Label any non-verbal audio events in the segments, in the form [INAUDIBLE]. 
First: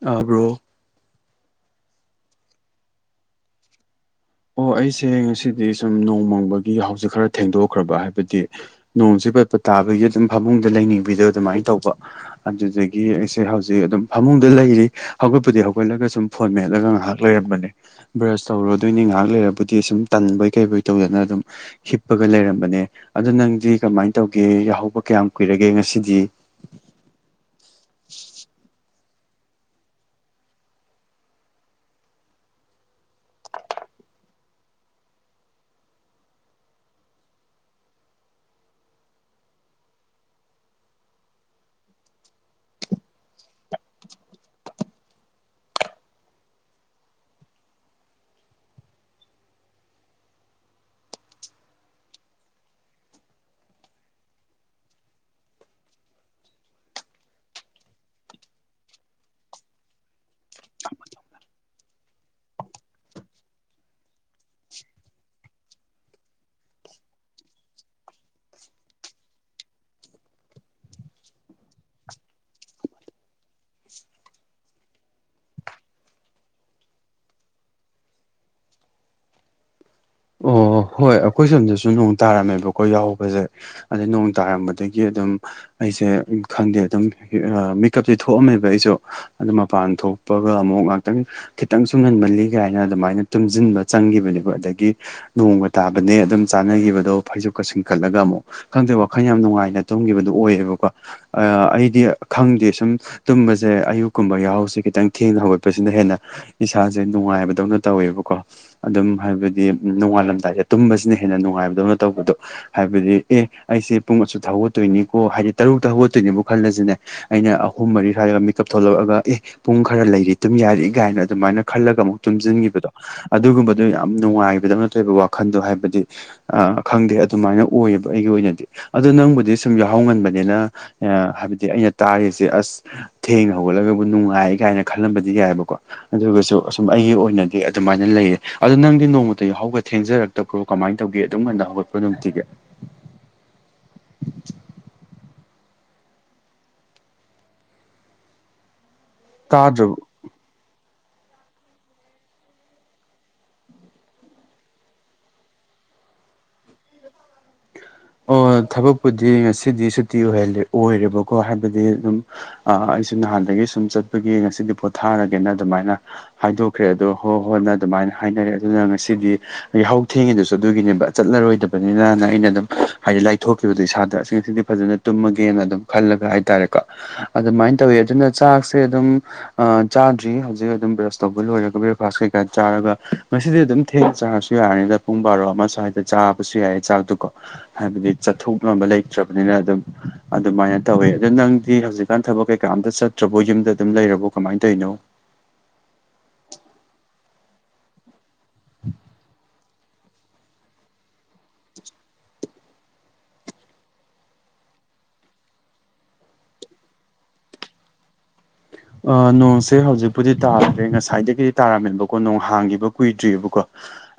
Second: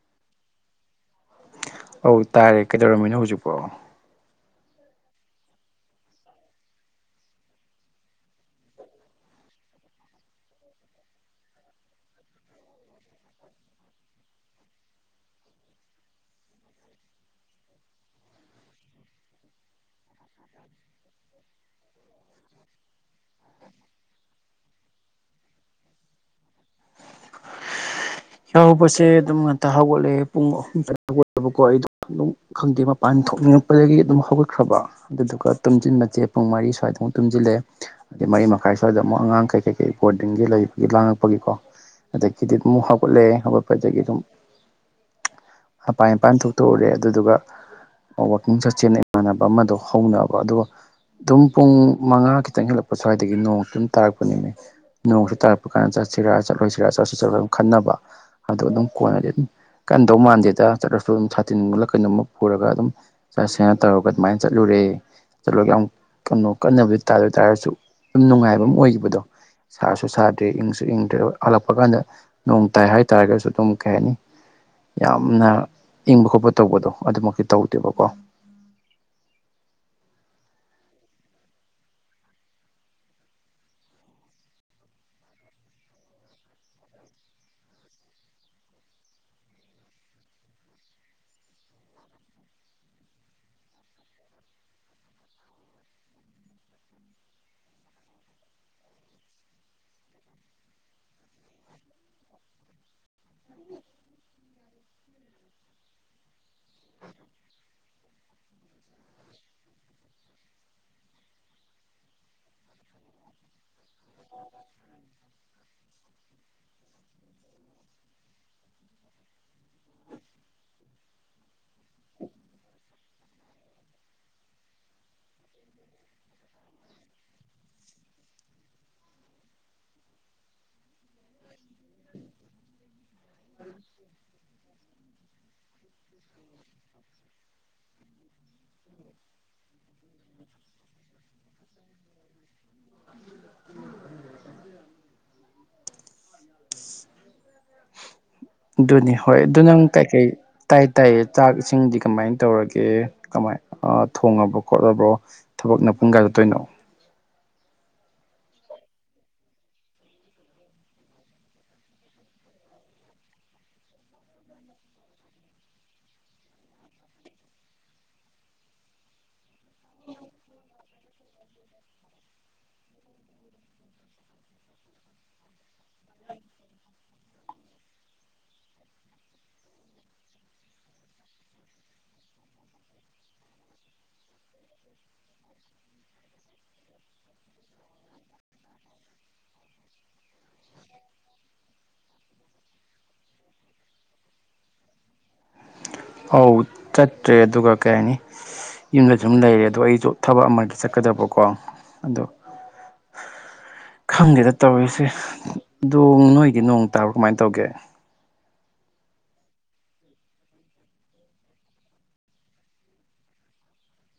ꯇꯥꯕ꯭ꯔꯣ ꯑꯧ ꯇꯥꯏ ꯀꯩꯗꯧꯔꯝꯃꯤꯅꯣ ꯍꯧꯖꯤꯛꯐꯥꯎ ꯑꯣ ꯑꯩꯁꯦ ꯉꯁꯤꯗꯤ ꯁꯨꯝ ꯅꯣꯡꯃꯪꯕꯒꯤ ꯍꯧꯖꯤꯛ ꯈꯔ ꯊꯦꯡꯗꯣꯛꯈ꯭ꯔꯕ ꯍꯥꯏꯕꯗꯤ ꯅꯣꯡꯁꯦ ꯄꯠꯄꯠ ꯇꯥꯕꯒꯤ ꯑꯗꯨꯝ ꯐꯥꯃꯨꯡꯗ ꯂꯩꯅꯤꯡꯕꯤꯗꯣ ꯑꯗꯨꯃꯥꯏꯅ ꯇꯧꯕ ꯑꯗꯨꯗꯒꯤ ꯑꯩꯁꯦ ꯍꯧꯖꯤꯛ ꯑꯗꯨꯝ ꯐꯃꯨꯡꯗ ꯂꯩꯔꯤ ꯍꯧꯒꯠꯄꯨꯗꯤ ꯍꯧꯒꯠꯂꯒ ꯁꯨꯝ ꯐꯣꯟ ꯃꯦꯠꯂꯒ ꯉꯥꯏꯍꯥꯛ ꯂꯩꯔꯝꯕꯅꯦ ꯕ꯭ꯔꯁ ꯇꯧꯔꯗꯣꯏꯅꯤ ꯉꯥꯏꯍꯥꯛ ꯂꯩꯔꯕꯨꯗꯤ ꯁꯨꯝ ꯇꯟꯕꯩ ꯀꯩꯕꯩ ꯇꯧꯗꯅ ꯑꯗꯨꯝ ꯍꯤꯞꯄꯒ ꯂꯩꯔꯝꯕꯅꯦ ꯑꯗꯣ ꯅꯪꯗꯤ ꯀꯃꯥꯏꯟ ꯇꯧꯒꯦ ꯌꯥꯍꯧꯕ ꯀꯌꯥꯝ ꯀꯨꯏꯔꯒꯦ ꯉꯁꯤꯗꯤ ꯌꯥꯍꯧꯕꯁꯦ ꯑꯗꯨꯝ ꯉꯥꯛꯇ ꯍꯧꯒꯠꯂꯦ ꯄꯨꯡ ꯑꯍꯨꯝꯗ ꯍꯧꯒꯠꯂꯦꯕꯀꯣ ꯑꯩꯗꯣ ꯑꯗꯨꯝ ꯈꯪꯗꯦ ꯃꯄꯥꯟ ꯊꯣꯛꯅꯤꯡꯉꯛꯄꯗꯒꯤ ꯑꯗꯨꯝ ꯍꯧꯒꯠꯈ꯭ꯔꯕ ꯑꯗꯨꯗꯨꯒ ꯇꯨꯝꯁꯤꯟꯕꯁꯦ ꯄꯨꯡ ꯃꯔꯤ ꯁ꯭ꯋꯥꯏꯗꯨ ꯇꯨꯝꯁꯤꯜꯂꯑꯦ ꯑꯗꯩ ꯃꯔꯤ ꯃꯈꯥꯏ ꯁ꯭ꯋꯥꯏꯗ ꯑꯃꯨꯛ ꯑꯉꯥꯡꯈꯩ ꯀꯩꯀꯩ ꯕꯣꯔꯗꯤꯡꯒꯤ ꯂꯩꯕꯒꯤ ꯂꯥꯡꯉꯛꯄꯒꯤꯀꯣ ꯑꯗꯒꯤꯗꯤ ꯑꯃꯨꯛ ꯍꯧꯒꯠꯂꯦ ꯍꯧꯒꯠꯄꯗꯒꯤ ꯑꯗꯨꯝ ꯃꯄꯥꯥꯟ ꯏꯄꯥꯟ ꯊꯣꯛꯇꯣꯛꯎꯔꯦ ꯑꯗꯨꯗꯨꯒ ꯑ ꯋꯥꯛꯀꯤꯡ ꯆꯠꯁꯦꯅ ꯏꯃꯥꯟꯅꯕ ꯑꯃꯗꯣ ꯍꯧꯅꯕ ꯑꯗꯨꯒ ꯑꯗꯨꯝ ꯄꯨꯡ ꯃꯉꯥ ꯈꯤꯇꯪ ꯍꯦꯜꯂꯛꯄ ꯁ꯭ꯋꯥꯏꯗꯒꯤ ꯅꯣꯡ ꯑꯗꯨꯝ ꯇꯥꯔꯛꯄꯅꯤꯃꯤ ꯅꯣꯡꯁꯨ ꯇꯥꯔꯛꯄ ꯀꯥꯟ ꯆꯠꯁꯤꯔꯥ ꯆꯠꯂꯣꯏꯁꯤꯔꯥ ꯆꯠꯁꯨ ꯆꯠꯂꯣꯏ ꯑꯗꯨꯝ ꯈꯟꯅꯕ ꯑꯗꯣ ꯑꯗꯨꯝ ꯀꯣꯟꯅꯗꯤ ꯀꯟꯗꯧ ꯃꯥꯟꯗꯦꯗ ꯆꯠꯂꯁꯨ ꯑꯗꯨꯝ ꯁꯥꯇꯤꯟꯂ ꯀꯩꯅꯣꯝꯃ ꯄꯨꯔꯒ ꯑꯗꯨꯝ ꯆꯠꯁꯦ ꯍꯥꯏꯅ ꯇꯧꯔꯒ ꯑꯗꯨꯃꯥꯏꯅ ꯆꯠꯂꯨꯔꯦ ꯆꯠꯂꯒ ꯌꯥꯝ ꯀꯩꯅꯣ ꯀꯟꯅꯕꯨꯗꯤ ꯇꯥ ꯇꯥꯔꯁꯨ ꯑꯗꯨꯝ ꯅꯨꯡꯉꯥꯏꯕꯝ ꯑꯣꯏꯒꯤꯕꯗꯣ ꯁꯥꯁꯨ ꯁꯥꯗꯦ ꯏꯪꯁꯨ ꯏꯪꯗ꯭ꯔꯦ ꯍꯜꯂꯛꯄ ꯀꯥꯟꯗ ꯅꯣꯡ ꯇꯥꯏ ꯍꯥꯏꯇꯥꯥꯔꯒꯁꯨ ꯑꯗꯨꯝ ꯀꯩ ꯍꯥꯏꯅꯤ ꯌꯥꯝꯅ ꯏꯪꯕ ꯈꯣꯠꯄ ꯇꯧꯕꯗꯣ ꯑꯗꯨꯃꯛꯇꯤ ꯇꯧꯗꯦꯕꯀꯣ ꯑꯣ ꯍꯣꯏ ꯑꯩꯈꯣꯏ ꯁꯣꯝꯗꯁꯨ ꯅꯣꯡ ꯇꯥꯔꯝꯃꯦꯕ ꯑꯩꯈꯣꯏ ꯌꯥꯍꯧꯕꯁꯦ ꯑꯗ ꯅꯣꯡ ꯇꯥꯔꯝꯕꯗꯒꯤ ꯑꯗꯨꯝ ꯑꯩꯁꯦ ꯈꯪꯗꯦ ꯑꯗꯨꯝ ꯃꯤꯀꯞꯇꯤ ꯊꯣꯛꯑꯝꯃꯦꯕ ꯑꯩꯁꯨ ꯑꯗꯨ ꯃꯄꯥꯟ ꯊꯣꯛꯄꯒ ꯑꯃꯨꯛ ꯉꯥꯛꯇꯪ ꯈꯤꯇꯪꯁꯨ ꯉꯟꯃꯜꯂꯤ ꯀꯥꯏꯅ ꯑꯗꯨꯃꯥꯏꯅ ꯇꯨꯝꯁꯤꯟꯕ ꯆꯪꯒꯤꯕꯅꯦꯕ ꯑꯗꯒꯤ ꯅꯣꯡꯒ ꯇꯥꯕꯅꯦ ꯑꯗꯨꯝ ꯆꯥꯅꯒꯤꯕꯗꯣ ꯐꯩꯖꯨꯞꯀ ꯆꯤꯡꯈꯠꯂꯒ ꯑꯃꯨꯛ ꯈꯪꯗꯦ ꯋꯥꯈꯜ ꯌꯥꯝ ꯅꯨꯡꯉꯥꯏꯅ ꯇꯨꯝꯒꯤꯕꯗꯨ ꯑꯣꯏꯌꯦꯕꯀꯣ ꯑꯩꯗꯤ ꯈꯪꯗꯦ ꯁꯨꯝ ꯇꯨꯝꯕꯁꯦ ꯑꯌꯨꯛꯀꯨꯝꯕ ꯌꯥꯍꯧꯁꯦ ꯈꯤꯇꯪ ꯊꯦꯡꯅ ꯍꯧꯒꯠꯄꯁꯤꯅ ꯍꯦꯟꯅ ꯏꯁꯥꯁꯦ ꯅꯨꯡꯉꯥꯏꯕꯗꯧꯅ ꯇꯧꯋꯦꯕꯀꯣ ꯑꯗꯨꯝ ꯍꯥꯏꯕꯗꯤ ꯎ ꯅꯣꯡꯉꯥꯜꯂꯝꯗꯥꯏꯁꯦ ꯇꯨꯝꯕꯁꯤꯅ ꯍꯦꯟꯅ ꯅꯨꯡꯉꯥꯏꯕꯗꯧꯅ ꯇꯧꯕꯗꯣ ꯍꯥꯏꯕꯗꯤ ꯑꯦ ꯑꯩꯁꯦ ꯄꯨꯡ ꯑꯁꯨꯛꯇ ꯍꯧꯒꯠꯇꯣꯏꯅꯤꯀꯣ ꯍꯥꯏꯗꯤ ꯇꯔꯨꯛꯇ ꯍꯧꯒꯠꯇꯣꯏꯅꯦꯕꯨ ꯈꯜꯂꯁꯤꯅꯦ ꯑꯩꯅ ꯑꯍꯨꯝ ꯃꯔꯤ ꯁ꯭ꯋꯥꯏꯗꯒ ꯃꯤꯀꯞ ꯊꯣꯛꯂꯛꯑꯒ ꯑꯦ ꯄꯨꯡ ꯈꯔ ꯂꯩꯔꯤ ꯇꯨꯝ ꯌꯥꯔꯤ ꯀꯥꯏꯅ ꯑꯗꯨꯃꯥꯏꯅ ꯈꯜꯂꯒ ꯑꯃꯨꯛ ꯇꯨꯝꯖꯤꯟꯒꯤꯕꯗꯣ ꯑꯗꯨꯒꯨꯝꯕꯗꯨ ꯌꯥꯝ ꯅꯨꯡꯉꯥꯏꯕꯗꯧꯅ ꯇꯧꯏꯕ ꯋꯥꯈꯟꯗꯣ ꯍꯥꯏꯕꯗꯤ ꯑ ꯈꯪꯗꯦ ꯑꯗꯨꯃꯥꯏꯅ ꯑꯣꯏꯌꯦꯕ ꯑꯩꯒꯤ ꯑꯣꯏꯅꯗꯤ ꯑꯗ ꯅꯪꯕꯨꯗꯤ ꯁꯨꯝ ꯌꯥꯎꯍꯧꯒꯟꯕꯅꯤꯅ ꯑꯦ ꯍꯥꯏꯕꯗꯤ ꯑꯩꯅ ꯇꯥꯔꯤꯁꯦ ꯑꯁ ꯊꯦꯡꯅ ꯍꯧꯒꯠꯂꯒꯕꯨ ꯅꯨꯡꯉꯥꯏ ꯀꯥꯏꯅ ꯈꯜꯂꯝꯕꯗꯤ ꯌꯥꯏꯑꯕꯀꯣ ꯑꯗꯨꯒꯁꯨ ꯑꯁꯨꯝ ꯑꯩꯒꯤ ꯑꯣꯏꯅꯗꯤ ꯑꯗꯨꯃꯥꯏꯅ ꯂꯩꯌꯦ ꯑꯗꯣ ꯅꯪꯗꯤ ꯅꯣꯡꯃꯇ ꯌꯥꯎꯍꯒꯗ ꯊꯦꯡꯖꯔꯛꯇꯕ꯭ꯔꯣ ꯀꯃꯥꯏ ꯇꯧꯒꯦ ꯑꯗꯨꯝ ꯀꯥꯟꯗ ꯍꯧꯒꯠꯄꯣ ꯅꯨꯡꯇꯤꯒꯦ ꯑꯗꯨꯅꯤ ꯍꯣꯏ ꯑꯗꯨ ꯅꯪ ꯇꯥꯗ꯭ꯔꯕ ꯀꯩꯀꯩ ꯇꯥꯏ ꯇꯥꯏ ꯆꯥꯛ ꯏꯁꯤꯡꯗꯤ ꯀꯃꯥꯏꯅ ꯇꯧꯔꯒꯦ ꯀꯃꯥꯏ ꯑꯥ ꯊꯣꯡꯉꯕ꯭ꯔꯣ ꯈꯣꯠꯂꯕ꯭ꯔꯣ ꯊꯕꯛꯅ ꯄꯨꯡ ꯀꯌꯥ ꯆꯠꯇꯣꯏꯅꯣ ꯑꯣ ꯊꯕꯛꯄꯨꯗꯤ ꯉꯁꯤꯗꯤ ꯁꯨꯇꯤ ꯑꯣꯏꯍꯂꯦ ꯑꯣꯏꯔꯦꯕꯀꯣ ꯍꯥꯏꯕꯗꯤ ꯑꯗꯨꯝ ꯑ ꯑꯩꯁꯨ ꯅꯍꯥꯟꯗꯒꯤ ꯁꯨꯝ ꯆꯠꯄꯒꯤ ꯉꯁꯤꯗꯤ ꯄꯣꯠꯊꯥꯔꯒꯦꯅ ꯑꯗꯨꯃꯥꯏꯅ ꯍꯥꯏꯗꯣꯛꯈ꯭ꯔꯦ ꯑꯗꯣ ꯍꯣ ꯍꯣꯟꯅ ꯑꯗꯨꯃꯥꯏꯅ ꯍꯥꯏꯅꯔꯦ ꯑꯗꯨꯅ ꯉꯁꯤꯗꯤ ꯌꯥꯍꯧ ꯊꯦꯡꯉꯤꯗꯨꯁꯨ ꯑꯗꯨꯒꯤꯅꯦꯕ ꯆꯠꯂꯔꯣꯏꯗꯕꯅꯤꯅꯅ ꯑꯩꯅ ꯑꯗꯨꯝ ꯍꯥꯏꯗꯤ ꯂꯥꯏꯊꯣꯛꯈꯤꯕꯗꯣ ꯏꯁꯥꯗꯁꯤꯡꯁꯤꯗꯤ ꯐꯖꯅ ꯇꯨꯝꯃꯒꯦꯅ ꯑꯗꯨꯝ ꯈꯜꯂꯒ ꯍꯥꯏꯇꯥꯔꯦꯀꯣ ꯑꯗꯨꯃꯥꯏꯅ ꯇꯧꯋꯤ ꯑꯗꯨꯅ ꯆꯥꯛꯁꯦ ꯑꯗꯨꯝ ꯑꯥ ꯆꯥꯗ꯭ꯔꯤ ꯍꯧꯖꯤꯛ ꯑꯗꯨꯝ ꯕ꯭ꯔꯁ ꯇꯧꯕ ꯂꯣꯏꯔꯒ ꯕ꯭ꯔꯦꯛꯐꯥꯁ ꯀꯩꯀꯥ ꯆꯥꯔꯒ ꯉꯁꯤꯗꯤ ꯑꯗꯨꯝ ꯊꯦꯡ ꯆꯥꯔꯁꯨ ꯌꯥꯔꯅꯤꯗ ꯄꯨꯡ ꯕꯥꯔꯣ ꯑꯃ ꯁ꯭ꯋꯥꯏꯗ ꯆꯥꯕꯁꯨ ꯌꯥꯏꯌꯦ ꯆꯥꯛꯇꯀꯣ ꯍꯥꯏꯕꯗꯤ ꯆꯠꯊꯣꯛꯅꯕ ꯂꯩꯇ꯭ꯔꯕꯅꯤꯅ ꯑꯗꯨꯝ ꯑꯗꯨꯃꯥꯏꯅ ꯇꯧꯋꯦ ꯑꯗꯨ ꯅꯪꯗꯤ ꯍꯧꯖꯤꯛ ꯀꯥꯟ ꯊꯕꯛ ꯀꯩꯀꯥꯝꯇ ꯆꯠꯇ꯭ꯔꯕꯣ ꯌꯨꯝꯗ ꯑꯗꯨꯝ ꯂꯩꯔꯕꯣ ꯀꯃꯥꯏꯅ ꯇꯧꯔꯤꯅꯣ ꯑꯧ ꯆꯠꯇ꯭ꯔꯦ ꯑꯗꯨꯒ ꯀꯩ ꯍꯥꯏꯅꯤ ꯌꯨꯝꯗ ꯁꯨꯝ ꯂꯩꯔꯦ ꯑꯗꯣ ꯑꯩꯁꯨ ꯊꯕꯛ ꯑꯃꯒꯤ ꯆꯠꯀꯗꯕꯀꯣ ꯑꯗꯣ ꯈꯪꯗꯦꯗ ꯇꯧꯔꯤꯁꯦ ꯗꯣꯡ ꯅꯣꯏꯒꯤ ꯅꯣꯡ ꯇꯥꯕꯣ ꯀꯃꯥꯏꯟ ꯇꯧꯒꯦ ꯑ ꯅꯣꯡꯁꯦ ꯍꯧꯖꯤꯛꯄꯨꯗꯤ ꯇꯥꯗ꯭ꯔꯦ ꯉꯁꯥꯏꯗꯒꯤꯗꯤ ꯇꯥꯔꯝꯃꯦꯕꯀꯣ ꯅꯣꯡ ꯍꯥꯡꯒꯤꯕ ꯀꯨꯏꯗ꯭ꯔꯤꯑꯕꯀꯣ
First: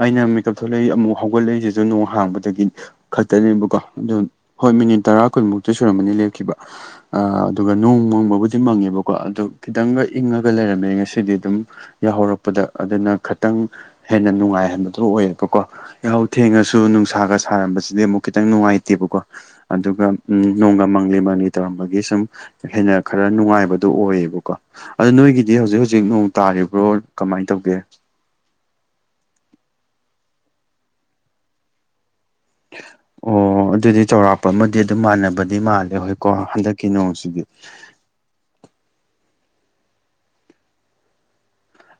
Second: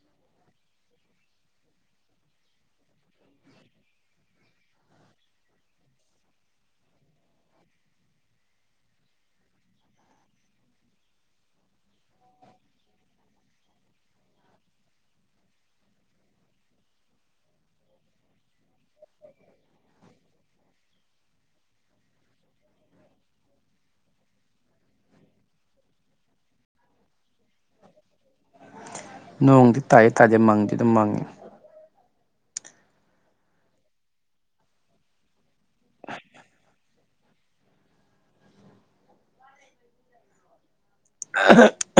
ꯑꯩꯅ ꯃꯦꯀꯞ ꯊꯣꯛꯂꯛꯏ ꯑꯃꯨꯛ ꯍꯧꯒꯠꯂꯛꯏꯁꯤꯁꯨ ꯅꯣꯡ ꯍꯥꯡꯕꯗꯒꯤ ꯈꯛꯇꯅꯦꯕꯀꯣ ꯑꯗꯨ ꯍꯣꯏ ꯃꯤꯅꯤꯠ ꯇꯔꯥ ꯀꯨꯟꯃꯨꯛꯇꯤ ꯁꯨꯔꯝꯃꯅꯤ ꯂꯦꯞꯈꯤꯕ ꯑ ꯑꯗꯨꯒ ꯅꯣꯡ ꯃꯪꯕꯕꯨꯗꯤ ꯃꯪꯉꯦꯕꯀꯣ ꯑꯗꯨ ꯈꯤꯇꯪꯒ ꯏꯪꯉꯒ ꯂꯩꯔꯝꯃꯦ ꯉꯁꯤꯗꯤ ꯑꯗꯨꯝ ꯌꯥꯍꯧꯔꯛꯄꯗ ꯑꯗꯨꯅ ꯈꯇꯪ ꯍꯦꯟꯅ ꯅꯨꯡꯉꯥꯏꯍꯟꯕꯗꯨ ꯑꯣꯏꯌꯦꯕꯀꯣ ꯌꯥꯍꯧ ꯊꯦꯡꯉꯁꯨ ꯅꯨꯡꯁꯥꯒ ꯁꯥꯔꯝꯕꯁꯤꯗꯤ ꯑꯃꯨꯛ ꯈꯤꯇꯪ ꯅꯨꯡꯉꯥꯏꯇꯦꯕꯀꯣ ꯑꯗꯨꯒ ꯎꯝ ꯅꯣꯡꯒ ꯃꯪꯂꯤ ꯃꯪꯂꯤ ꯇꯧꯔꯝꯕꯒꯤ ꯁꯨꯝ ꯍꯦꯟꯅ ꯈꯔ ꯅꯨꯡꯉꯥꯏꯕꯗꯨ ꯑꯣꯏꯌꯦꯕ ꯀꯣ ꯑꯗꯨ ꯅꯣꯏꯒꯤꯗꯤ ꯍꯧꯖꯤꯛ ꯍꯧꯖꯤꯛ ꯅꯣꯡ ꯇꯥꯔꯤꯕ꯭ꯔꯣ ꯀꯃꯥꯏꯟ ꯇꯧꯒꯦ ꯅꯣꯡꯗꯤ ꯇꯥꯌꯦ ꯇꯥꯗꯦ ꯃꯪꯗꯤ ꯑꯗꯨꯝ ꯃꯪꯉꯤ [UNINTELLIGIBLE] ꯑꯣ ꯑꯗꯨꯗꯤ ꯆꯥꯎꯧꯔꯥꯛꯄ ꯑꯃꯗꯤ ꯑꯗꯨꯝ ꯃꯥꯟꯅꯕꯗꯤ ꯃꯥꯜꯂꯦ ꯍꯣꯏꯀꯣ ꯍꯟꯗꯛꯀꯤ ꯅꯣꯡꯁꯤꯗꯤ [UNINTELLIGIBLE]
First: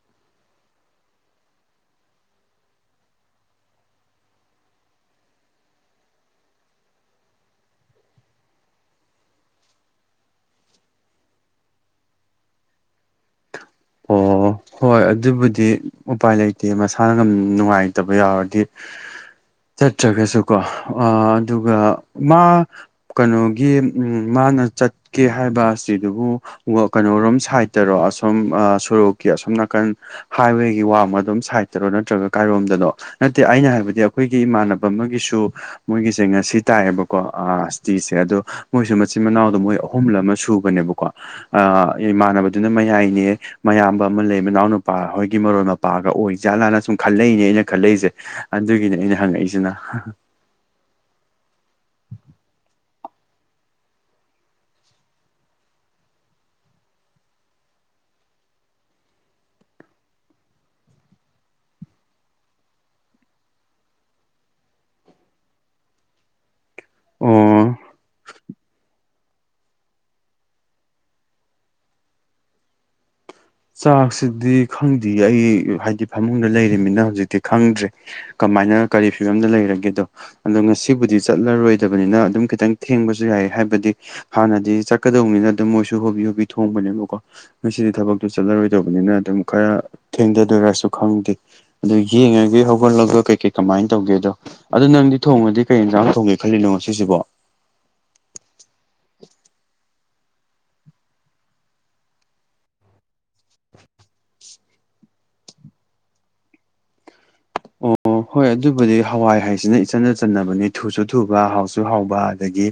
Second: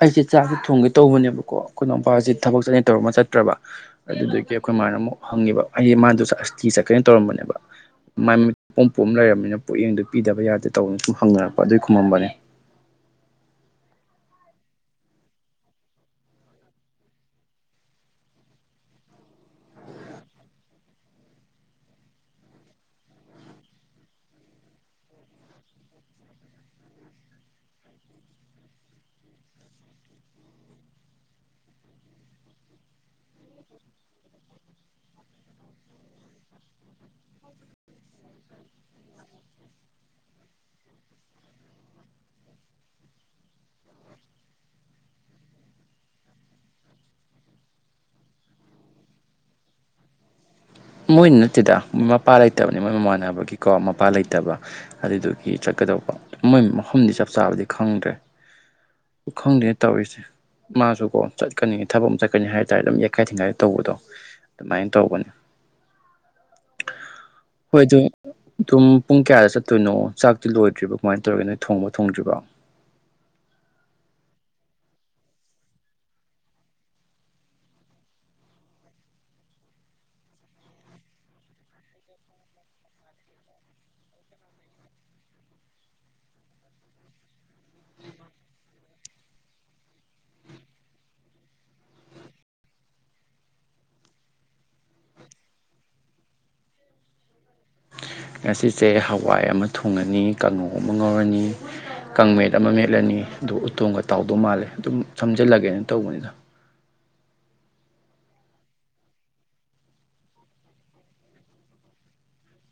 ꯑꯩꯁꯦ ꯆꯥꯛꯁꯤ ꯊꯣꯡꯒꯦ ꯇꯧꯕꯅꯦꯕꯀꯣ ꯑꯩꯈꯣꯏ ꯅꯎꯄꯥꯁꯦ ꯊꯕꯛ ꯆꯠꯅ ꯇꯧꯔ ꯑꯃ ꯆꯠꯇ꯭ꯔꯕ ꯑꯗꯨꯗꯒꯤ ꯑꯩꯈꯣꯏ ꯃꯥꯅ ꯑꯃꯨꯛ ꯍꯪꯉꯤꯕ ꯑꯩꯁ ꯃꯥꯗꯨꯁꯨ ꯑꯁꯇꯤ ꯆꯠꯀꯦꯅ ꯇꯧꯔꯝꯕꯅꯦꯕ ꯃꯥꯏ ꯃꯤꯠ ꯏꯄꯣꯝ ꯄꯣꯝ ꯂꯩꯔꯝꯅꯤꯅ ꯄꯨꯛꯌꯦꯡꯗꯨ ꯄꯤꯗꯕ ꯌꯥꯗꯦ ꯇꯧꯕꯅ ꯁꯨꯝ ꯍꯪꯅꯔꯛꯄ ꯑꯗꯨꯏ ꯈꯨꯝꯃꯝꯕꯅꯦ ꯑꯣ ꯍꯣꯏ ꯑꯗꯨꯕꯨꯗꯤ ꯎꯄꯥꯏ ꯂꯩꯇꯦ ꯃꯁꯥꯅ ꯅꯨꯡꯉꯥꯏꯇꯕ ꯌꯥꯎꯔꯗꯤ ꯆꯠꯇ꯭ꯔꯒꯁꯨ ꯀꯣ ꯑꯥ ꯑꯗꯨꯒ ꯃꯥ ꯀꯩꯅꯣꯒꯤ ꯃꯥꯅ ꯆꯠꯀꯦ ꯍꯥꯏꯕ ꯑꯁꯇ꯭ꯔꯤꯗꯨꯕꯨ ꯋꯥ ꯀꯩꯅꯣꯔꯨꯝ ꯁꯥꯏꯠꯇꯔꯣ ꯑꯁꯨꯝ ꯑꯥ ꯁꯣꯔꯣꯛꯀꯤ ꯑꯁꯨꯝ ꯅꯥꯀꯟ ꯍꯥꯏꯋꯦꯒꯤ ꯋꯥꯡꯃ ꯑꯗꯨꯝ ꯁꯥꯏꯗꯠꯇꯔꯣ ꯅꯠꯇ꯭ꯔꯒ ꯀꯥꯏꯔꯣꯝꯗꯅꯣ ꯅꯠꯇꯦ ꯑꯩꯅ ꯍꯥꯏꯕꯗꯤ ꯑꯈꯣꯏꯒꯤ ꯏꯃꯥꯟꯅꯕ ꯑꯃꯒꯤꯁꯨ ꯃꯣꯏꯒꯤꯁꯦ ꯉꯁꯤ ꯇꯥꯏꯌꯦꯕꯀꯣ ꯑ ꯏꯁꯇꯤꯁꯦ ꯑꯗꯨ ꯃꯣꯏꯁꯨ ꯃꯆꯤꯟ ꯃꯅꯥꯎꯗꯣ ꯃꯣꯏ ꯑꯍꯨꯝꯂ ꯑꯃ ꯁꯨꯕꯅꯦꯕꯀꯣ ꯑꯥ ꯏꯃꯥꯟꯅꯕꯗꯨꯅ ꯃꯌꯥꯏꯅꯦ ꯃꯌꯥꯝꯕ ꯑꯃ ꯂꯩ ꯃꯅꯥꯎꯅꯨꯄꯥ ꯍꯣꯏꯒꯤ ꯃꯔꯣꯏ ꯃꯄꯥꯒ ꯑꯣꯏ ꯖꯥꯠꯂꯥꯅ ꯁꯨꯝ ꯈꯜꯂꯛꯏꯅꯦ ꯑꯩꯅ ꯈꯜꯂꯛꯏꯁꯦ ꯑꯗꯨꯒꯤꯅꯦ ꯑꯩꯅ ꯍꯪꯉꯛꯏꯁꯤꯅ ꯃꯣꯏꯅ ꯅꯠꯇꯦꯗ ꯃꯄꯥ ꯂꯩꯇꯕꯅꯦ ꯃꯣꯏ ꯃꯃꯥꯟꯅꯕꯒꯤꯀꯣ ꯃꯄꯥ ꯂꯩꯇꯕ ꯑꯗꯨꯗꯨꯒꯤ ꯆꯠꯀꯗꯧꯕ ꯃꯣꯏ ꯃꯐꯝꯗꯤ ꯆꯞ ꯆꯥꯕꯗꯤ ꯈꯪꯗ꯭ꯔꯦ ꯈꯪꯗꯦ ꯇꯧꯔꯤꯁꯦ ꯃꯥꯁꯨ ꯀꯣ ꯆꯠꯀꯅꯤ ꯊꯕꯛ ꯑꯝ ꯆꯠꯀꯅꯤ ꯍꯥꯏ ꯇꯥꯔ ꯑꯗꯨꯝ ꯌꯦꯛꯈꯥꯏ ꯊꯤꯡꯒꯥꯏ ꯇꯧꯕꯗꯣ ꯑꯗꯨꯃꯥꯏꯅ ꯇꯧꯕꯅꯦ ꯑꯣ ꯍꯣꯏ ꯑꯗꯨ ꯑꯗꯨꯝ ꯄꯨꯡ ꯀꯌꯥꯗ ꯆꯠꯇꯣꯏꯅꯣ ꯆꯥꯛꯇꯤ ꯂꯣꯏꯗ꯭ꯔꯤꯕ ꯀꯃꯥꯏꯅ ꯇꯧꯔꯒꯦ ꯅꯣꯏ ꯊꯣꯡꯕ ꯊꯣꯡꯗ꯭ꯔꯤꯕꯣ ꯆꯥꯛꯁꯤꯗꯤ ꯈꯪꯗꯦ ꯑꯩ ꯍꯥꯏꯗꯤ ꯐꯃꯨꯡꯗ ꯂꯩꯔꯤꯃꯤꯅ ꯍꯧꯖꯤꯛꯇꯤ ꯈꯪꯗ꯭ꯔꯤ ꯀꯃꯥꯏꯅ ꯀꯔꯤ ꯐꯤꯕꯝꯗ ꯂꯩꯔꯒꯦꯗꯣ ꯑꯗꯣ ꯉꯁꯤꯕꯨꯗꯤ ꯆꯠꯂꯔꯣꯏꯗꯕꯅꯤꯅ ꯑꯗꯨꯝ ꯈꯤꯇꯪ ꯊꯦꯡꯕꯁꯨ ꯌꯥꯏ ꯍꯥꯏꯕꯗꯤ ꯍꯥꯟꯅꯗꯤ ꯆꯠꯀꯗꯧꯝꯅꯤꯅ ꯑꯗꯨꯝ ꯃꯣꯏꯁꯨ ꯍꯣꯕꯤ ꯍꯣꯕꯤ ꯊꯣꯡꯕꯅꯦꯕꯀꯣ ꯉꯁꯤꯗꯤ ꯊꯕꯛ ꯑꯗꯨ ꯆꯠꯂꯔꯣꯏꯗꯧꯕꯅꯤꯅ ꯑꯗꯨꯝ ꯈꯔ ꯊꯦꯡꯊꯗꯣꯏꯔꯁꯨ ꯈꯪꯗꯦ ꯑꯗꯒꯤ ꯌꯦꯡꯉꯒ ꯍꯧꯒꯠꯂꯒ ꯀꯩ ꯀꯩ ꯀꯃꯥꯏ ꯇꯧꯒꯦꯗꯣ ꯑꯗꯨ ꯅꯪꯗꯤ ꯊꯣꯡꯉꯗꯤ ꯀꯩ ꯌꯦꯟꯁꯥꯡ ꯊꯣꯡꯒꯦ ꯈꯜꯂꯤꯅꯣ ꯉꯁꯤꯁꯤꯕꯣ ꯉꯁꯤꯁꯦ ꯍꯋꯥꯏ ꯑꯃ ꯊꯣꯡꯉꯅꯤ ꯀꯥꯡꯉꯧ ꯑꯃ ꯉꯧꯔꯅꯤ ꯀꯪꯃꯦꯠ ꯑꯃ ꯃꯦꯠꯂꯅꯤ ꯑꯗꯨ ꯎꯇꯣꯡꯒ ꯇꯥꯎꯗꯧ ꯃꯥꯜꯂꯦ ꯑꯗꯨꯝ ꯁꯝꯖꯤꯜꯂꯒꯦꯅ ꯇꯧꯕꯅꯤꯗ ꯑꯣ ꯍꯣꯏ ꯑꯗꯨꯕꯨꯗꯤ ꯍꯋꯥꯏ ꯍꯥꯏꯁꯤꯅ ꯏꯆꯟꯅ ꯆꯟꯅꯕꯅꯤ ꯊꯨꯁꯨ ꯊꯨꯕ ꯍꯥꯎꯁꯨ ꯍꯥꯎꯕ ꯑꯗꯒꯤ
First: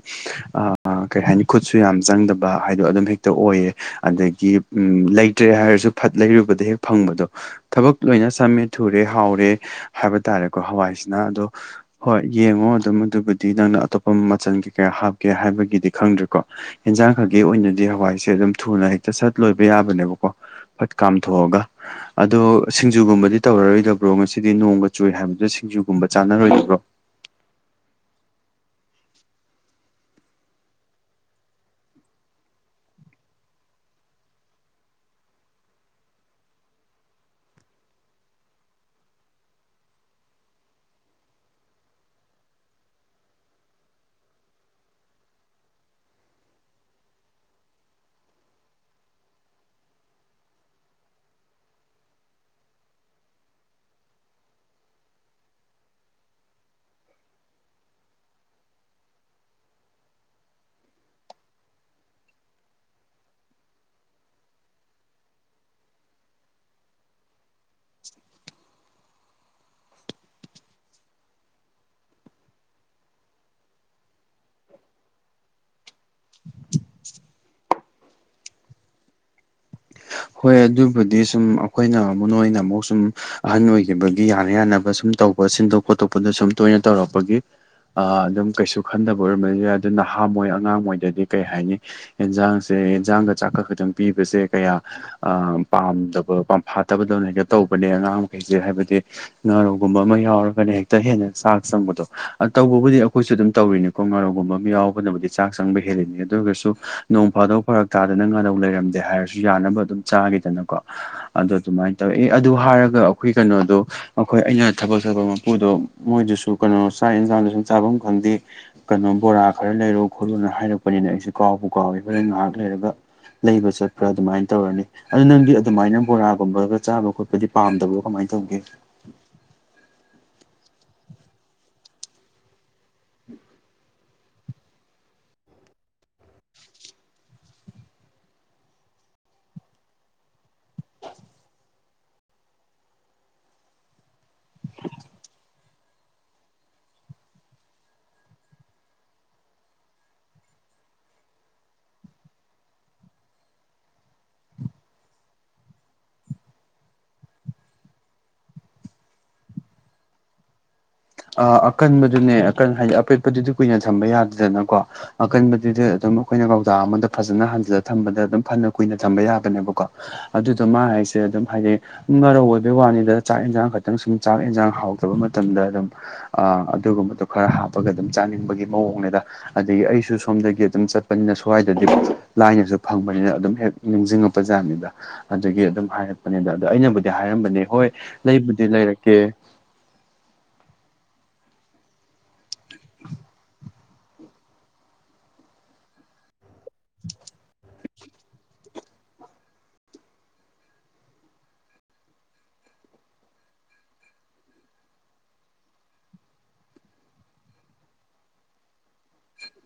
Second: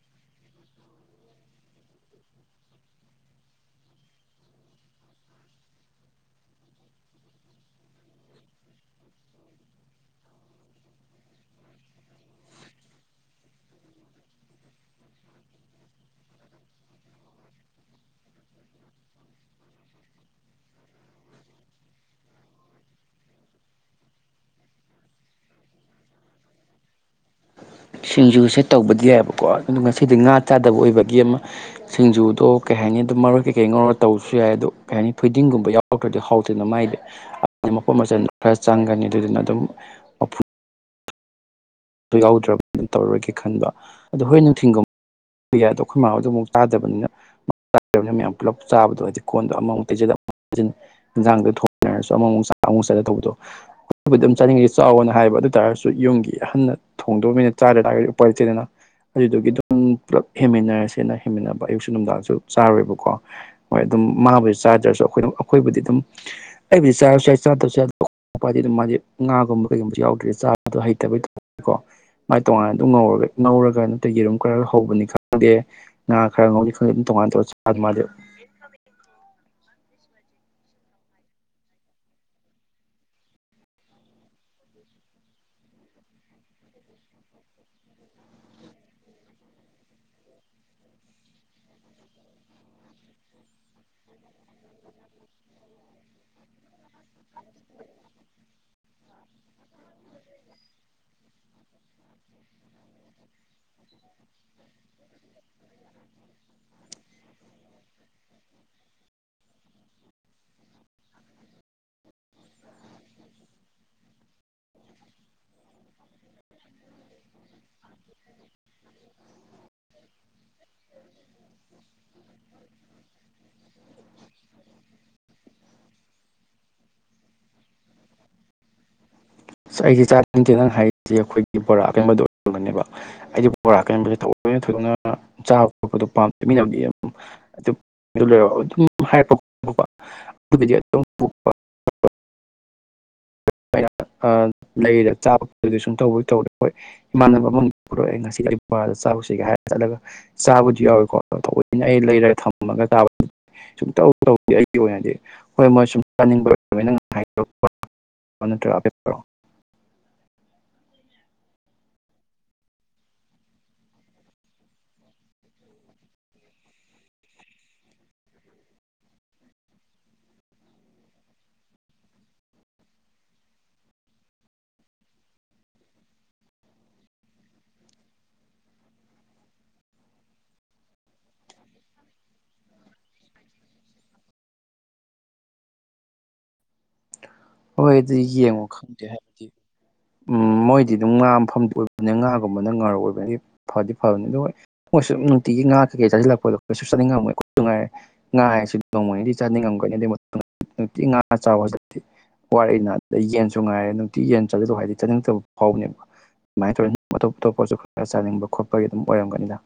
ꯑ ꯀꯩ ꯍꯥꯏꯅꯤ ꯈꯨꯠꯁꯨ ꯌꯥꯝ ꯆꯪꯗꯕ ꯍꯥꯏꯗꯣ ꯑꯗꯨꯝ ꯍꯦꯛꯇ ꯑꯣꯏꯌꯦ ꯑꯗꯒꯤ ꯎꯝ ꯂꯩꯇ꯭ꯔꯦ ꯍꯥꯏꯔꯁꯨ ꯐꯠ ꯂꯩꯔꯨꯕꯗ ꯍꯦꯛ ꯐꯪꯕꯗꯣ ꯊꯕꯛ ꯂꯣꯏꯅ ꯁꯝꯃꯦ ꯊꯨꯔꯦ ꯍꯥꯎꯔꯦ ꯍꯥꯏꯕ ꯇꯥꯔꯦꯀꯣ ꯍꯋꯥꯏꯁꯤꯅ ꯑꯗꯣ ꯍꯣꯏ ꯌꯦꯡꯉꯣ ꯑꯗꯨꯝ ꯃꯗꯨꯕꯨꯗꯤ ꯅꯪꯅ ꯑꯇꯣꯞꯄ ꯃꯆꯜ ꯀꯩ ꯀꯌꯥ ꯍꯥꯞꯀꯦ ꯍꯥꯏꯕꯒꯤꯗꯤ ꯈꯪꯗ꯭ꯔꯦꯀꯣ ꯍꯦꯟꯖꯥꯡ ꯈꯛꯀꯤ ꯑꯣꯏꯅꯗꯤ ꯍꯋꯥꯏꯁꯦ ꯑꯗꯨꯝ ꯊꯨꯅ ꯍꯦꯛꯇ ꯁꯠ ꯂꯣꯏꯕ ꯌꯥꯕꯅꯦꯕꯀꯣ ꯐꯠ ꯀꯥꯝꯊꯣꯛꯑꯒ ꯑꯗꯣ ꯁꯤꯡꯖꯨꯒꯨꯝꯕꯗꯤ ꯇꯧꯔꯔꯣꯏꯗꯕ꯭ꯔꯣ ꯉꯁꯤ ꯁꯤꯗꯤ ꯅꯣꯡꯃ ꯆꯨꯏ ꯍꯥꯏꯕꯗꯨ ꯁꯤꯡꯖꯨꯒꯨꯝꯕ ꯆꯥꯅꯔꯣꯏꯗꯕ꯭ꯔꯣ ꯁꯤꯡꯖꯨꯁꯦ ꯇꯧꯕꯗꯤ ꯌꯥꯏꯕꯀꯣ ꯑꯗꯨ ꯉꯁꯤꯗꯤ ꯉꯥ ꯆꯥꯗꯕ ꯑꯣꯏꯕꯒꯤ ꯑꯃ ꯁꯤꯡꯖꯨꯗꯣ ꯀꯩ ꯍꯥꯏꯅꯤ ꯑꯗꯨꯝ ꯃꯔꯣꯏ ꯀꯩꯀꯩ ꯉꯧꯅꯒ ꯇꯧꯕꯁꯨ ꯌꯥꯏ ꯑꯗꯣ ꯀꯩ ꯍꯥꯏꯅꯤ ꯐꯤꯗꯤꯡꯒꯨꯝꯕ ꯌꯥꯎ ꯍꯥꯎꯗ꯭ꯔꯗꯤ ꯍꯥꯎꯗꯦꯅ ꯃꯥꯏꯗꯤ ꯑꯗꯨꯗꯤ ꯃꯄꯣꯠ ꯃꯆꯟ ꯈꯔ ꯆꯪꯒꯅꯤ ꯑꯗꯨꯗꯨꯅ ꯑꯗꯨꯝ ꯃꯐꯨꯗꯣ ꯌꯥꯎꯗ꯭ꯔꯕ ꯇꯧꯔꯣꯏꯒꯦ ꯈꯟꯕ ꯑꯣ ꯍꯣꯏ ꯅꯨꯡꯊꯤꯟꯒꯨꯝ ꯌꯥꯗꯣ ꯑꯈꯣꯏ ꯃꯥ ꯍꯣꯏꯗꯣ ꯑꯃꯨꯛ ꯇꯥꯗꯕꯅꯤꯅ ꯆꯗꯕꯅꯤꯅ ꯃꯌꯥꯝ ꯄꯨꯂꯞ ꯆꯥꯕꯗꯣ ꯍꯥꯏꯗꯤ ꯀꯣꯟꯗꯣ ꯑꯃꯃꯨꯛ ꯇꯩꯖꯤꯟ ꯃꯨꯛ ꯇꯩꯖꯤꯟ ꯌꯦꯟꯖꯥꯡꯗ ꯊꯣꯡꯅꯔꯁꯨ ꯑꯃꯃꯨꯛ ꯆꯥ ꯑꯃꯃꯨꯛ ꯆꯥꯗ ꯇꯧꯕꯗꯣ ꯕꯨꯗꯤ ꯑꯗꯨꯝ ꯆꯥꯅꯤꯡꯉꯦ ꯆꯥꯋꫭꯅ ꯍꯥꯏꯕ ꯑꯗꯨ ꯇꯥꯔꯁꯨ ꯌꯨꯝꯒꯤ ꯑꯍꯟꯅ ꯊꯣꯡꯗꯣꯅꯤꯅ ꯆꯥ ꯗꯇꯥꯔꯗꯤ ꯎꯄꯥꯏ ꯂꯩꯇꯦꯗꯅ ꯑꯗꯨꯗꯨꯒꯤ ꯑꯗꯨꯝ ꯄꯨꯂꯞ ꯍꯦꯃꯤꯟꯅꯔꯁꯦꯅ ꯍꯦꯃꯤꯟꯅꯕ ꯑꯌꯨꯛꯁꯨ ꯅꯨꯡꯗꯥꯡꯁꯨ ꯆꯥꯔꯣꯏꯕꯀꯣ ꯍꯣꯏ ꯑꯗꯨꯝ ꯃꯥꯕꯨꯗꯤ ꯆꯥꯗ꯭ꯔꯁꯨ ꯑꯩꯈꯣꯏ ꯑꯩꯈꯣꯏꯕꯨꯗꯤ ꯑꯗꯨꯝ ꯑꯩꯕꯨꯗꯤ ꯆꯥꯔꯁꯨ ꯌꯥꯏ ꯆꯥꯗꯕꯁꯨ ꯎꯄꯥꯏꯗꯤ ꯑꯗꯨꯝ ꯃꯥꯗꯤ ꯉꯥꯒꯨꯝꯕ ꯀꯩꯒꯨꯝꯕꯁꯨ ꯌꯥꯎꯗ꯭ꯔꯦ ꯆꯥꯕꯗꯣ ꯍꯩꯇꯕꯩ ꯀꯣ ꯃꯥꯏ ꯇꯣꯉꯥꯟꯅ ꯑꯗꯨꯝ ꯉꯧꯔ ꯉꯧꯔꯒ ꯅꯠꯇ꯭ꯔ ꯌꯦꯔꯨꯝ ꯈꯔ ꯍꯧꯕꯅꯤ ꯈꯪꯗꯦ ꯉꯥ ꯈꯔ ꯉꯧꯗꯤ ꯈꯪꯗꯦ ꯇꯉꯥꯟ ꯇꯧꯔ ꯆꯥ ꯃꯥꯗꯤ ꯍꯣꯏ ꯑꯗꯨꯕꯨꯗꯤ ꯁꯨꯝ ꯑꯈꯣꯏꯅ ꯑꯃꯨꯛ ꯅꯣꯏꯅ ꯑꯃꯨꯛ ꯁꯨꯝ ꯑꯍꯟ ꯑꯣꯏꯈꯤꯕꯒꯤ ꯌꯥꯅ ꯌꯥꯅꯕ ꯁꯨꯝ ꯇꯧꯕ ꯁꯤꯟꯗꯣꯛ ꯈꯣꯠꯇꯣꯛꯄꯗ ꯁꯨꯝ ꯇꯣꯏꯅ ꯇꯧꯔꯛꯄꯒꯤ ꯑꯥ ꯑꯗꯨꯝ ꯀꯩꯁꯨ ꯈꯟꯗꯕ ꯑꯣꯏꯔꯝꯃꯖꯨ ꯌꯥꯏ ꯑꯗꯨꯅ ꯍꯥꯃꯣꯏ ꯑꯉꯥꯡ ꯃꯣꯏꯗꯗꯤ ꯀꯩ ꯍꯥꯏꯅꯤ ꯑꯦꯟꯖꯥꯡꯁꯦ ꯌꯦꯟꯖꯥꯡꯒ ꯆꯥꯛꯀ ꯈꯇꯪ ꯄꯤꯕꯁꯦ ꯀꯌꯥ ꯑ ꯄꯥꯝꯗꯕ ꯄꯥꯝꯐꯥꯠꯇꯕꯗꯧꯅ ꯍꯦꯇ ꯇꯧꯕꯅꯦ ꯑꯉꯥꯡ ꯃꯈꯩꯁꯦ ꯍꯥꯏꯕꯗꯤ ꯉꯥꯔꯧꯒꯨꯝꯕ ꯑꯃ ꯌꯥꯎꯔꯒꯅ ꯍꯦꯛꯇ ꯍꯦꯟꯅ ꯆꯥꯛ ꯆꯪꯕꯗꯣ ꯇꯧꯕꯕꯨꯗꯤ ꯑꯈꯣꯏꯁꯨ ꯑꯗꯨꯝ ꯇꯧꯔꯤꯅꯦ ꯀꯣ ꯉꯥꯔꯧꯒꯨꯝꯕ ꯑꯝ ꯌꯥꯎꯕꯅꯕꯨꯗꯤ ꯆꯥꯛ ꯆꯪꯕ ꯍꯦꯜꯂꯤꯅꯤ ꯑꯗꯨ ꯑꯣꯏꯒꯁꯨ ꯅꯣꯡ ꯐꯥꯗꯣꯛ ꯐꯔꯛ ꯇꯥꯗꯅ ꯉꯥꯔꯧ ꯂꯩꯔꯝꯗꯦ ꯍꯥꯏꯔꯁꯨ ꯌꯥꯅꯕ ꯑꯗꯨꯝ ꯆꯥꯒꯤꯗꯅꯀꯣ ꯑꯗꯨ ꯗꯨꯃꯥꯏꯟ ꯇꯧꯋꯦ ꯑꯦ ꯑꯗꯨ ꯍꯥꯏꯔꯒ ꯑꯈꯣꯏ ꯀꯩꯅꯣꯗꯣ ꯑꯈꯣꯏ ꯑꯩꯅ ꯊꯕꯛ ꯆꯠꯄ ꯃꯄꯨꯗꯣ ꯃꯣꯏꯗꯨꯁꯨ ꯀꯩꯅꯣ ꯆꯥꯛ ꯑꯦꯟꯖꯥꯡꯗꯨ ꯁꯨꯝ ꯆꯥꯕꯝ ꯈꯪꯗꯦ ꯀꯩꯅꯣ ꯕꯣꯔꯥ ꯈꯔ ꯂꯩꯔꯧ ꯈꯣꯂꯨꯅ ꯍꯥꯏꯔꯛꯄꯅꯤꯅꯦ ꯑꯩꯁꯦ ꯀꯥꯎꯕꯨ ꯀꯥꯎꯋꯤ ꯍꯣꯔꯦꯟ ꯉꯥꯍꯥꯛ ꯂꯩꯔꯒ ꯂꯩꯕ ꯆꯠ ꯇꯧꯔꯅꯤ ꯑꯗꯨ ꯅꯪꯗꯤ ꯑꯗꯨꯃꯥꯏꯅ ꯕꯣꯔꯥꯒꯨꯝꯕꯒ ꯆꯥꯕ ꯈꯣꯠꯄꯗꯤ ꯄꯥꯝꯗꯕ꯭ꯔꯣ ꯀꯃꯥꯏ ꯇꯧꯒꯦ ꯑꯁ ꯑꯩꯗꯤ ꯆꯥꯅꯤꯡꯇꯦ ꯅꯪ ꯍꯥꯏꯔꯤꯁꯦ ꯈꯣꯏꯒꯤ ꯕꯣꯔꯥ ꯑꯀꯪꯕꯗꯣ ꯑꯣꯏꯔꯝꯃꯅꯦꯕ ꯑꯩꯗꯤ ꯕꯣꯔꯥ ꯑꯀꯟꯕꯁꯦ ꯊꯥꯑꯣꯏ [UNINTELLIGIBLE] ꯆꯥꯕ ꯈꯣꯠꯄꯗꯣ ꯄꯥꯝꯗꯦ ꯃꯤꯅꯕꯨꯗꯤ ꯌꯥꯝ ꯑꯗꯨ ꯗꯨ ꯂꯣꯏꯔ ꯑꯗꯨꯝ ꯍꯥꯏꯔꯛꯄ [UNINTELLIGIBLE] ꯑꯥ ꯂꯩꯔ [UNINTELLIGIBLE] ꯑꯗꯨꯗꯤ ꯁꯨꯝ ꯇꯧꯕ ꯇꯧꯔꯦ ꯍꯣꯏ ꯏꯃꯥꯟꯅꯕ ꯑꯃꯅꯤ ꯄꯨꯔꯛꯑꯦ ꯉꯁꯤ ꯑꯩ ꯕꯣꯔꯥꯗ ꯆꯥꯎꯁꯤꯒꯦ ꯍꯥꯏꯔ ꯆꯠꯂꯒ ꯆꯥꯕꯨꯗꯤ ꯌꯥꯎꯋꯦꯀꯣ ꯊꯑꯣꯏꯅ ꯑꯩ ꯂꯩꯔꯒ ꯊꯝꯃꯒ ꯆꯥꯕ ꯁꯨꯡꯇꯧ ꯇꯧꯗꯦ ꯑꯩꯒꯤ ꯑꯣꯏꯅꯗꯤ ꯍꯣꯏ ꯃꯣꯏ ꯁꯨꯝ ꯆꯥꯅꯤꯡꯕ [UNINTELLIGIBLE] ꯅꯠꯇ꯭ꯔꯒ [UNINTELLIGIBLE] ꯑ ꯑꯀꯟꯕꯗꯨꯅꯦ ꯑꯀꯟ ꯍꯥꯏꯗꯤ ꯑꯄꯦꯠꯄꯗꯨꯗꯤ ꯀꯨꯏꯅ ꯊꯝꯕ ꯌꯥꯗꯦꯗꯅꯀꯣ ꯑꯀꯟꯕꯗꯨꯗꯤ ꯑꯗꯨꯝ ꯑꯈꯣꯏꯅ ꯀꯧꯇꯥ ꯑꯃꯗ ꯐꯖꯅ ꯍꯟꯖꯤꯜꯂ ꯊꯝꯕꯗ ꯑꯗꯨꯝ ꯐꯅ ꯀꯨꯏꯅ ꯊꯝꯕ ꯌꯥꯕꯅꯦꯕꯀꯣ ꯑꯗꯨꯗꯣ ꯃꯥ ꯍꯥꯏꯁꯦ ꯑꯗꯨꯝ ꯍꯥꯏꯗꯤ ꯉꯔꯧ ꯑꯣꯏꯕꯩ ꯋꯥꯅꯤꯗ ꯆꯥꯛ ꯑꯦꯟꯖꯥꯡ ꯈꯇꯪ ꯁꯨꯝ ꯆꯥꯛ ꯑꯦꯟꯖꯥꯡ ꯍꯥꯎꯇꯕ ꯃꯇꯝꯗ ꯑꯗꯨꯝ ꯑ ꯑꯗꯨꯒꯨꯝꯕꯗꯣ ꯈꯔ ꯍꯥꯞꯄꯒ ꯑꯗꯨꯝ ꯆꯥꯅꯤꯡꯕꯒꯤ ꯃꯑꯣꯡꯅꯦꯗ ꯑꯗꯒꯤ ꯑꯩꯁꯨ ꯁꯣꯝꯗꯒꯤ ꯑꯗꯨꯝ ꯆꯠꯄꯅꯤꯅ ꯁ꯭ꯋꯥꯏꯗꯗꯤ ꯂꯥꯏꯅꯖꯨ ꯐꯪꯕꯅꯤꯅ ꯑꯗꯨꯝ ꯍꯦꯛ ꯅꯤꯡꯖꯤꯡꯉꯛꯄ ꯖꯥꯠꯅꯤꯗ ꯑꯗꯨꯒꯤ ꯑꯗꯨꯝ ꯍꯥꯏꯔꯛꯄꯅꯤꯗ ꯑꯗꯣ ꯑꯩꯅꯕꯨꯗꯤ ꯍꯥꯏꯔꯝꯕꯅꯦ ꯍꯣꯏ ꯑꯗꯨꯗꯤ ꯌꯦꯡꯉꯣ ꯂꯩꯕꯨꯗꯤ ꯈꯪꯗꯦ ꯂꯩꯔꯛꯀꯦ ꯍꯥꯏꯕꯗꯤ ꯎꯝ ꯃꯣꯏꯗꯤ ꯑꯗꯨꯝ ꯉꯥ ꯃꯐꯝꯗꯤ ꯑꯣꯏꯕꯅꯦ ꯉꯥꯒꯨꯝꯕꯅ ꯉꯥꯔꯧ ꯑꯣꯏꯕꯅꯤ ꯐꯗꯤ ꯐꯕꯅꯤ ꯑꯗꯨ ꯍꯣꯏ ꯃꯣꯏꯁꯨꯝ ꯅꯨꯡꯇꯤꯒꯤ ꯉꯥ ꯀꯩꯀꯩ ꯆꯥꯖꯤꯜꯂꯛꯄꯗꯣ ꯀꯩꯁꯨ ꯆꯥꯅꯤꯡꯉꯝꯃꯣꯏ ꯈꯣꯏꯖꯨ ꯉꯥꯏꯔꯦ ꯉꯥ ꯍꯥꯏꯁꯤ ꯅꯣꯡꯃꯅꯤꯗꯤ ꯆꯥꯅꯤꯡꯉꯝꯒꯅꯤ ꯑꯗꯨꯏ ꯃꯇꯨꯡ ꯅꯨꯡꯇꯤ ꯉꯥ ꯆꯥꯎ ꯍꯥꯏꯁꯤꯗꯤ ꯋꯥꯔꯛꯏꯅ ꯑꯗꯩ ꯌꯦꯟꯁꯨ ꯉꯥꯏꯔꯦ ꯅꯨꯡꯇꯤ ꯌꯦꯟ ꯆꯥꯖꯤꯜꯂꯣ ꯍꯥꯏꯗꯤ ꯆꯥꯅꯤꯡꯇꯕ ꯐꯥꯎꯕꯅꯦꯕ ꯃꯥꯏꯟ ꯇꯧꯔꯦ ꯑꯇꯣꯞ ꯑꯇꯣꯞꯄꯁꯨ ꯈꯔ ꯆꯥꯅꯤꯡꯕ ꯈꯣꯠꯄꯒꯤ ꯑꯗꯨꯝ ꯑꯣꯏꯔꯝꯒꯅꯤꯗ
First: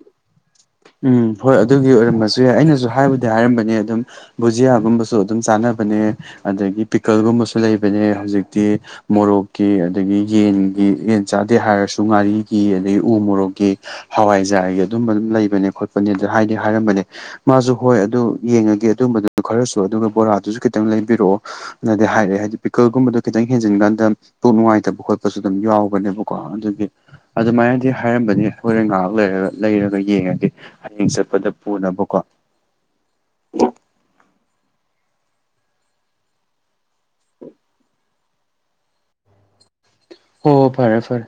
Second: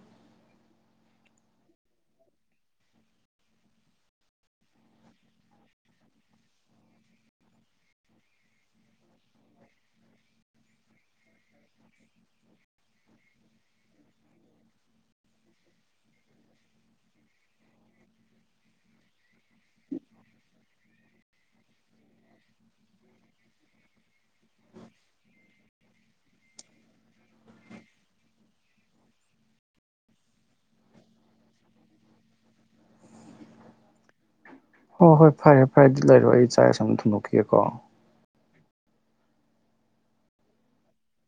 ꯎꯝ ꯍꯣꯏ ꯑꯗꯨꯒꯤ ꯑꯣꯏꯔꯝꯕꯖꯨ ꯌꯥꯏ ꯑꯩꯅꯖꯨ ꯍꯥꯏꯕꯨꯗꯤ ꯍꯥꯏꯔꯝꯕꯅꯦ ꯑꯗꯨꯝ ꯕꯨꯖꯤꯌꯥꯒꯨꯝꯕꯁꯨ ꯑꯗꯨꯝ ꯆꯥꯅꯕꯅꯦ ꯑꯗꯒꯤ ꯄꯤꯀꯜꯒꯨꯝꯕꯁꯨ ꯂꯩꯕꯅꯦ ꯍꯧꯖꯤꯛꯇꯤ ꯃꯣꯔꯣꯛꯀꯤ ꯑꯗꯒꯤ ꯌꯦꯟꯒꯤ ꯌꯦꯟ ꯆꯥꯗꯦ ꯍꯥꯏꯔꯁꯨ ꯉꯥꯔꯤꯒꯤ ꯑꯗꯒꯤ ꯎ ꯃꯣꯔꯣꯛꯀꯤ ꯍꯋꯥꯏꯖꯥꯔꯒꯤ ꯑꯗꯨꯝꯕ ꯑꯗꯨꯝ ꯂꯩꯕꯅꯦ ꯈꯣꯠꯄꯅꯦ ꯗꯤ ꯍꯥꯏꯗꯤ ꯍꯥꯏꯔꯝꯕꯅꯦ ꯃꯥꯖꯨ ꯍꯣꯏ ꯑꯗꯨ ꯌꯦꯡꯉꯒꯦ ꯑꯗꯨꯝꯕꯗꯨ ꯈꯔꯁꯨ ꯑꯗꯨꯒ ꯕꯣꯔꯥꯗꯨꯖꯨ ꯈꯤꯇꯪ ꯂꯩꯕꯤꯔꯣꯑꯣ ꯅꯗꯤ ꯍꯥꯏꯔꯦ ꯍꯥꯏꯗꯤ ꯄꯤꯀꯜꯒꯨꯝꯕꯗꯣ ꯈꯤꯇꯪ ꯍꯦꯟꯖꯤꯟꯒꯥꯟꯗ ꯄꯨꯛ ꯅꯨꯉꯥꯏꯇꯕ ꯈꯣꯠꯄꯁꯨ ꯗꯨꯝ ꯌꯥꯎꯕꯅꯦꯕꯀꯣ ꯑꯗꯨꯒꯤ ꯑꯗꯨꯃꯥꯏꯅꯗꯤ ꯍꯥꯏꯔꯝꯕꯅꯤ ꯍꯣꯔꯦꯟ ꯉꯥꯍꯥꯛ ꯂꯩꯔꯒ ꯂꯩꯔꯒ ꯌꯦꯡꯉꯦ ꯒꯦ ꯍꯌꯦꯡ ꯆꯠꯄꯗ ꯄꯨꯅꯕꯀꯣ ꯍꯣ ꯍꯣꯏ ꯐꯔꯦ ꯐꯔꯦ ꯗꯤ ꯂꯩꯔꯣ ꯑꯩ ꯆꯥꯛ ꯏꯁꯤꯡ ꯊꯨꯡꯗꯣꯛꯈꯤꯒꯦꯀꯣ ꯍꯣ ꯍꯣ ꯐꯔꯦ ꯐꯔꯦ